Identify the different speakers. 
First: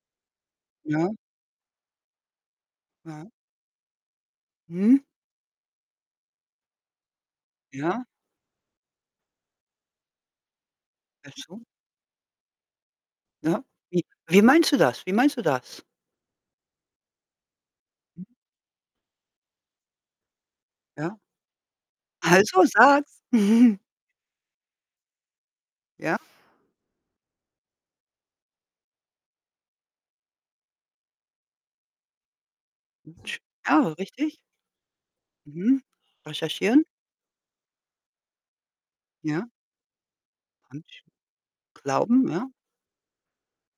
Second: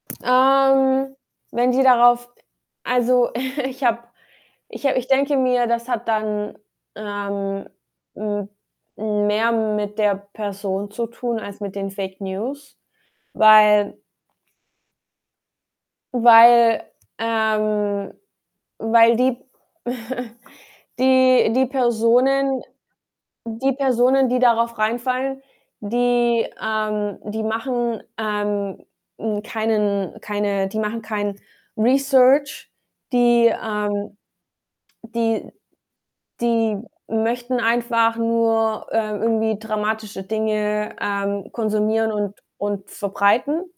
Speaker 1: Ja.
Speaker 2: Ähm, wenn die darauf also,
Speaker 1: Mhm.
Speaker 2: ich habe ich habe
Speaker 1: Mhm.
Speaker 2: ich denke mir, das hat dann, ähm,
Speaker 1: Ja.
Speaker 2: hm, mehr mit der Person zu tun als
Speaker 1: Achso.
Speaker 2: mit den Fake News,
Speaker 1: Ja,
Speaker 2: weil
Speaker 1: wie wie meinst du das? Wie meinst du das?
Speaker 2: weil, ähm
Speaker 1: Mhm.
Speaker 2: weil die
Speaker 1: Ja?
Speaker 2: die die Personen
Speaker 1: Also, sag's.
Speaker 2: die Personen, die darauf reinfallen,
Speaker 1: Ja.
Speaker 2: die, ähm die machen, ähm, hm, keinen keine die machen kein Research.
Speaker 1: [unintelligible]
Speaker 2: Die,
Speaker 1: Ja,
Speaker 2: ähm
Speaker 1: richtig?
Speaker 2: die
Speaker 1: Mhm.
Speaker 2: die
Speaker 1: Recherchieren.
Speaker 2: möchten einfach nur, ähm,
Speaker 1: Ja.
Speaker 2: irgendwie dramatische
Speaker 1: Kann
Speaker 2: Dinge,
Speaker 1: ich
Speaker 2: ähm, konsumieren
Speaker 1: glauben,
Speaker 2: und
Speaker 1: ja.
Speaker 2: und verbreiten.